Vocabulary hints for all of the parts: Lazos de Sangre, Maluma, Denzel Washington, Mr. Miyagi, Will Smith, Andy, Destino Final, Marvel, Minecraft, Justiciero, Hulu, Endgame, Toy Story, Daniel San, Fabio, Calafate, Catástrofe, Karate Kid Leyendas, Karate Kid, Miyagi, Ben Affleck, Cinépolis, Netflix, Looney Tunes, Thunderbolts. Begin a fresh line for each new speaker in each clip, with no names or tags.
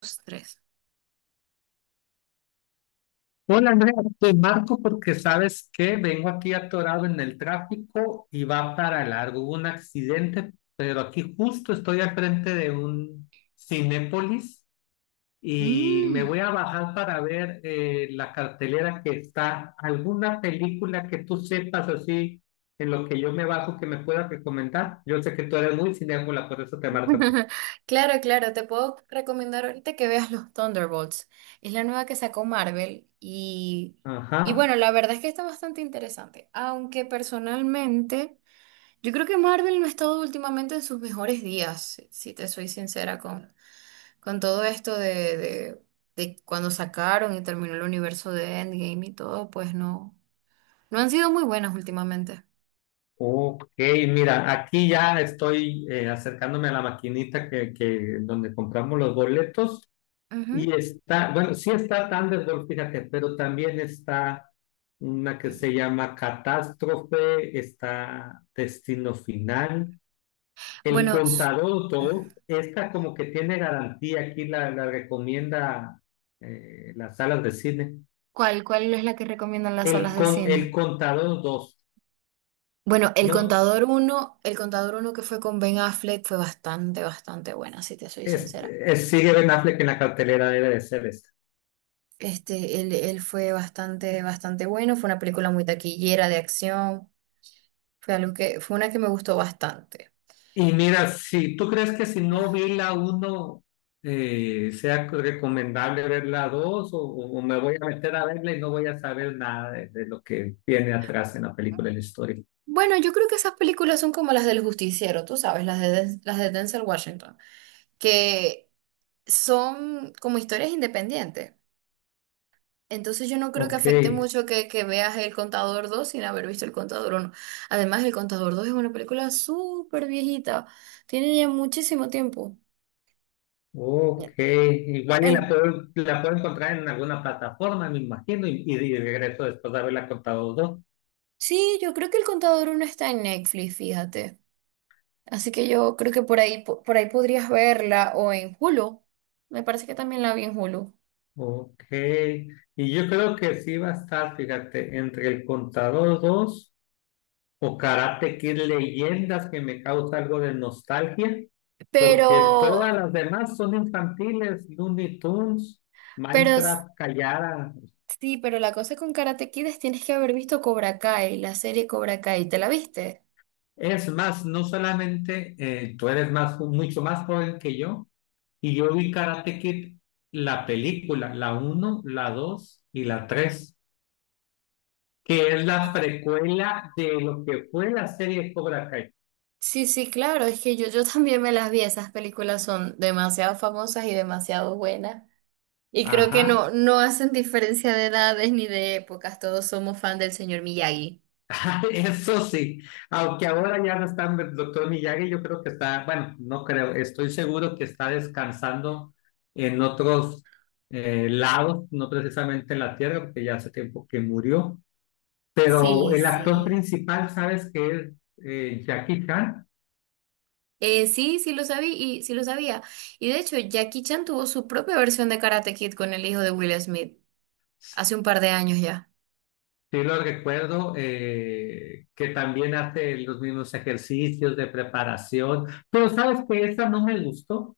Dos, tres.
Hola Andrea, te marco porque sabes que vengo aquí atorado en el tráfico y va para largo. Hubo un accidente, pero aquí justo estoy al frente de un Cinépolis y me
Mm.
voy a bajar para ver la cartelera que está. ¿Alguna película que tú sepas así en lo que yo me bajo que me pueda recomendar? Yo sé que tú eres muy cinéfila, por eso te marco a ti.
Claro, claro, te puedo recomendar ahorita que veas los Thunderbolts. Es la nueva que sacó Marvel y
Ajá.
bueno, la verdad es que está bastante interesante, aunque personalmente yo creo que Marvel no ha estado últimamente en sus mejores días, si te soy sincera con todo esto de cuando sacaron y terminó el universo de Endgame y todo, pues no, no han sido muy buenas últimamente.
Ok, mira, aquí ya estoy acercándome a la maquinita donde compramos los boletos
Ujú.
y está, bueno, sí está Thunderball, fíjate, pero también está una que se llama Catástrofe, está Destino Final, El
Bueno, s-
Contador dos, esta como que tiene garantía, aquí la recomienda las salas de cine.
¿Cuál, cuál es la que recomiendan las
El,
salas de
con, el
cine?
Contador dos.
Bueno,
No,
El Contador uno que fue con Ben Affleck fue bastante, bastante buena, si te soy sincera.
sigue Ben Affleck en la cartelera, debe de ser esta.
Este, él fue bastante, bastante bueno, fue una película muy taquillera de acción, fue una que me gustó bastante.
Y mira, si tú crees que si no vi la uno sea recomendable ver la 2 o me voy a meter a verla y no voy a saber nada de lo que viene atrás en la película de la historia.
Bueno, yo creo que esas películas son como las del Justiciero, tú sabes, las de Denzel Washington, que son como historias independientes. Entonces yo no creo que
Ok,
afecte mucho que veas El Contador dos sin haber visto El Contador uno. Además, El Contador dos es una película súper viejita. Tiene ya muchísimo tiempo.
ok. Igual y
En-
la puedo encontrar en alguna plataforma, me imagino, y de regreso después de haberla contado dos.
sí, yo creo que El Contador uno está en Netflix, fíjate. Así que yo creo que por ahí, por ahí podrías verla o en Hulu. Me parece que también la vi en Hulu.
Ok. Y yo creo que sí va a estar, fíjate, entre el contador dos o Karate Kid Leyendas que me causa algo de nostalgia,
Pero,
porque todas las demás son infantiles, Looney Tunes,
pero s-
Minecraft callada.
sí, pero la cosa con Karate Kid es tienes que haber visto Cobra Kai, la serie Cobra Kai. ¿Te la viste?
Es más, no solamente tú eres más, mucho más joven que yo, y yo vi Karate Kid, la película, la uno la 2 y la 3 que es la precuela de lo que fue la serie Cobra Kai.
Sí, sí, claro, es que yo también me las vi, esas películas son demasiado famosas y demasiado buenas. Y creo que
Ajá.
no, no hacen diferencia de edades ni de épocas, todos somos fan del señor Miyagi.
Eso sí, aunque ahora ya no está el doctor Miyagi, yo creo que está, bueno, no creo, estoy seguro que está descansando en otros lados, no precisamente en la Tierra, porque ya hace tiempo que murió, pero
Sí,
el actor
sí.
principal, ¿sabes qué es? Jackie Chan.
Sí, sí lo sabía y sí lo sabía. Y de hecho, Jackie Chan tuvo su propia versión de Karate Kid con el hijo de Will Smith hace un par de años ya.
Sí lo recuerdo, que también hace los mismos ejercicios de preparación, pero sabes que esa no me gustó,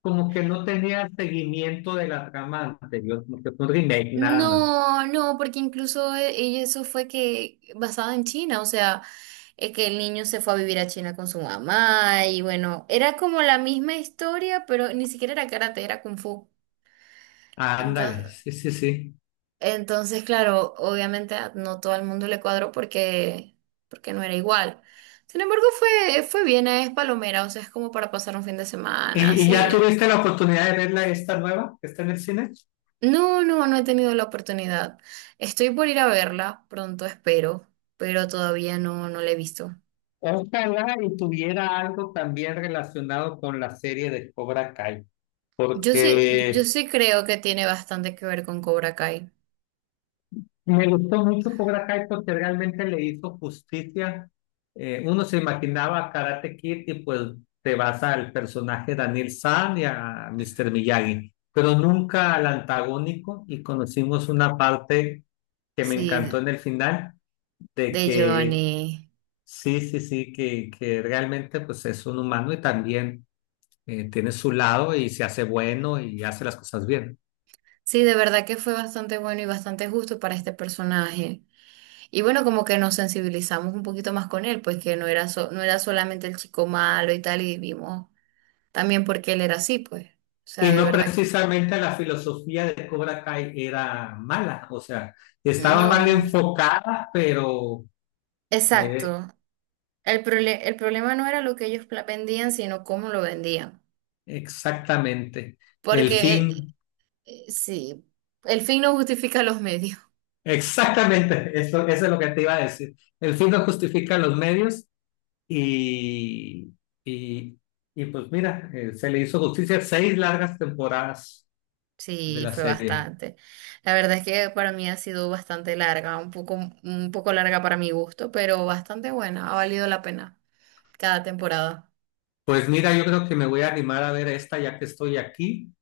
como que no tenía seguimiento de la trama anterior, como que fue un remake nada más.
No, no, porque incluso eso fue que basado en China, o sea, que el niño se fue a vivir a China con su mamá y bueno, era como la misma historia, pero ni siquiera era karate, era kung fu.
Ándale,
Entonces,
sí, sí, sí.
entonces, claro, obviamente no todo el mundo le cuadró porque porque no era igual. Sin embargo, fue bien, es palomera, o sea, es como para pasar un fin de semana,
Y
así
ya
bien.
tuviste la oportunidad de verla esta nueva que está en el cine?
No, no, no he tenido la oportunidad. Estoy por ir a verla, pronto espero, pero todavía no, no la he visto.
Ojalá y tuviera algo también relacionado con la serie de Cobra Kai,
Yo sí, yo
porque
sí creo que tiene bastante que ver con Cobra Kai.
me gustó mucho Cobra Kai porque realmente le hizo justicia. Uno se imaginaba Karate Kid y pues te vas al personaje Daniel San y a Mr. Miyagi, pero nunca al antagónico y conocimos una parte que me encantó
Sí,
en el final de
de
que
Johnny.
sí, sí, sí, que realmente pues es un humano y también tiene su lado y se hace bueno y hace las cosas bien.
Sí, de verdad que fue bastante bueno y bastante justo para este personaje. Y bueno, como que nos sensibilizamos un poquito más con él, pues que no era no era solamente el chico malo y tal, y vimos también por qué él era así, pues. O sea,
Y
de
no
verdad que...
precisamente la filosofía de Cobra Kai era mala, o sea, estaba mal
No,
enfocada, pero eh,
exacto. El problema no era lo que ellos vendían, sino cómo lo vendían.
exactamente, el
Porque
fin,
sí, el fin no justifica los medios.
exactamente, eso es lo que te iba a decir. El fin no justifica los medios y, y, y pues mira, se le hizo justicia seis largas temporadas de
Sí,
la
fue
serie.
bastante. La verdad es que para mí ha sido bastante larga, un poco larga para mi gusto, pero bastante buena. Ha valido la pena cada temporada.
Pues mira, yo creo que me voy a animar a ver esta ya que estoy aquí.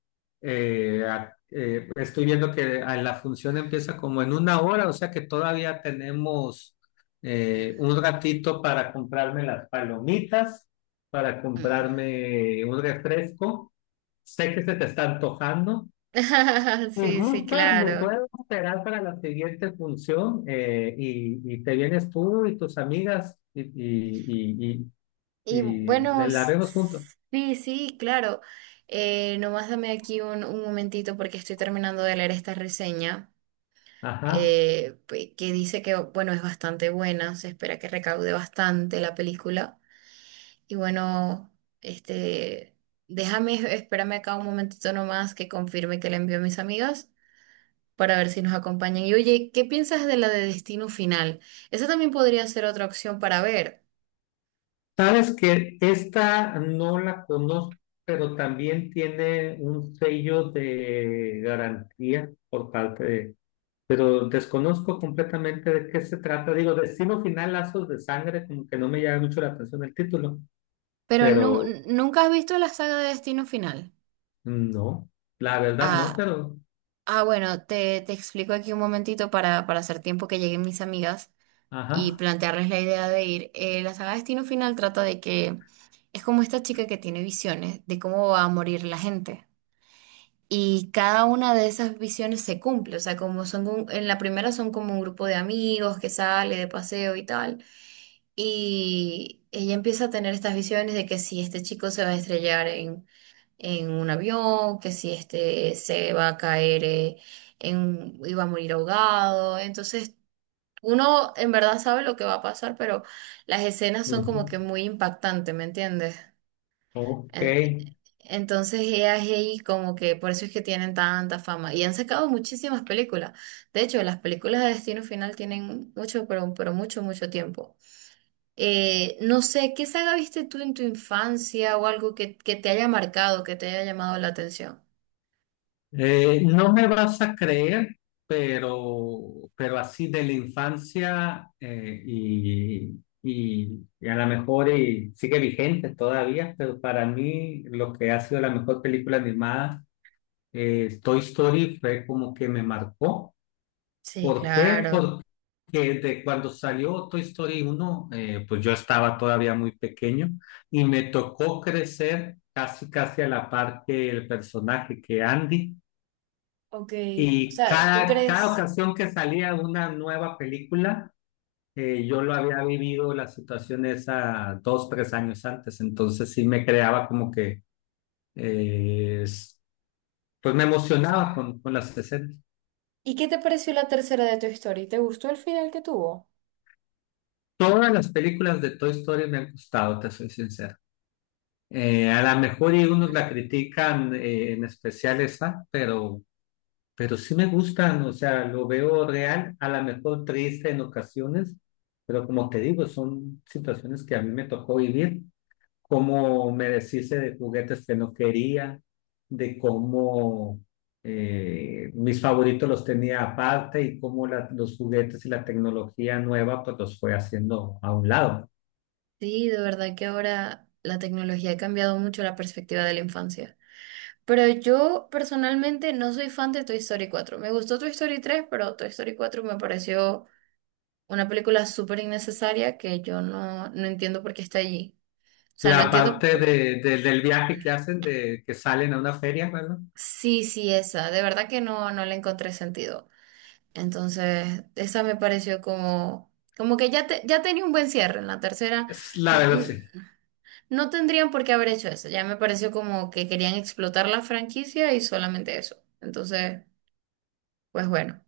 Estoy viendo que a la función empieza como en una hora, o sea que todavía tenemos un ratito para comprarme las palomitas, para
Mm.
comprarme un refresco. Sé que se te está antojando. Si
Sí, sí,
gustas, me
claro.
puedes esperar para la siguiente función y te vienes tú y tus amigas
Y
y
bueno,
la
s-
vemos juntos.
sí, sí, claro. Nomás dame aquí un momentito porque estoy terminando de leer esta reseña.
Ajá.
Que dice que, bueno, es bastante buena, se espera que recaude bastante la película. Y bueno, este, déjame, espérame acá un momentito nomás que confirme que la envío a mis amigas para ver si nos acompañan. Y oye, ¿qué piensas de la de Destino Final? Esa también podría ser otra opción para ver.
Sabes que esta no la conozco, pero también tiene un sello de garantía por parte de... Pero desconozco completamente de qué se trata. Digo, Destino Final, Lazos de Sangre, como que no me llama mucho la atención el título, pero
Nunca has visto la saga de Destino Final.
no, la verdad no,
Ah,
pero...
ah, bueno, te explico aquí un momentito para hacer tiempo que lleguen mis amigas. Y
Ajá.
plantearles la idea de ir. La saga Destino Final trata de que es como esta chica que tiene visiones de cómo va a morir la gente. Y cada una de esas visiones se cumple, o sea, como son, en la primera son como un grupo de amigos que sale de paseo y tal, y ella empieza a tener estas visiones de que si este chico se va a estrellar en un avión, que si este se va a caer y va a morir ahogado, entonces uno en verdad sabe lo que va a pasar, pero las escenas son
Ujú.
como que muy impactantes, ¿me entiendes?
Ok.
En- entonces ella es ahí como que por eso es que tienen tanta fama y han sacado muchísimas películas. De hecho, las películas de Destino Final tienen mucho, pero mucho, mucho tiempo. No sé, ¿qué saga viste tú en tu infancia o algo que te haya marcado, que te haya llamado la atención?
No me vas a creer, pero así de la infancia y a lo mejor y sigue vigente todavía, pero para mí lo que ha sido la mejor película animada, Toy Story, fue como que me marcó.
Sí,
¿Por qué?
claro.
Porque de cuando salió Toy Story uno, pues yo estaba todavía muy pequeño y me tocó crecer casi, casi a la par que el personaje, que Andy.
Ok, o
Y
sea, ¿tú
cada
crees?
ocasión que salía una nueva película, yo lo había vivido la situación esa dos, tres años antes, entonces sí me creaba como que, eh, es- pues me emocionaba con las escenas.
¿Y qué te pareció la tercera de tu historia? ¿Te gustó el final que tuvo?
Todas las películas de Toy Story me han gustado, te soy sincero. A lo mejor y unos la critican en especial esa, pero sí me gustan, o sea, lo veo real, a lo mejor triste en ocasiones, pero como te digo, son situaciones que a mí me tocó vivir, como me deshice de juguetes que no quería, de cómo mis favoritos los tenía aparte y cómo los juguetes y la tecnología nueva pues los fue haciendo a un lado.
Sí, de verdad que ahora la tecnología ha cambiado mucho la perspectiva de la infancia. Pero yo personalmente no soy fan de Toy Story cuatro. Me gustó Toy Story tres, pero Toy Story cuatro me pareció una película súper innecesaria que yo no, no entiendo por qué está allí. O sea, no
La
entiendo
parte del viaje que hacen, de que salen a una feria, ¿verdad?
Sí, sí, esa. De verdad que no, no le encontré sentido. Entonces, esa me pareció como, como que ya, ya tenía un buen cierre. En la tercera,
Es, la
n-
verdad,
n-
sí.
no tendrían por qué haber hecho eso. Ya me pareció como que querían explotar la franquicia y solamente eso. Entonces, pues bueno,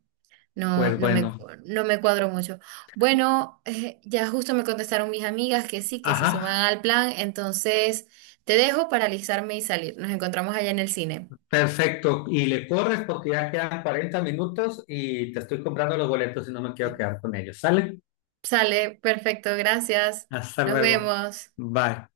no,
Pues
no me,
bueno,
no me cuadro mucho. Bueno, ya justo me contestaron mis amigas que sí, que se suman
ajá.
al plan. Entonces, te dejo para alisarme y salir. Nos encontramos allá en el cine.
Perfecto, y le corres porque ya quedan 40 minutos y te estoy comprando los boletos y no me quiero quedar con ellos. ¿Sale?
Sale, perfecto, gracias.
Hasta
Nos
luego.
vemos.
Bye.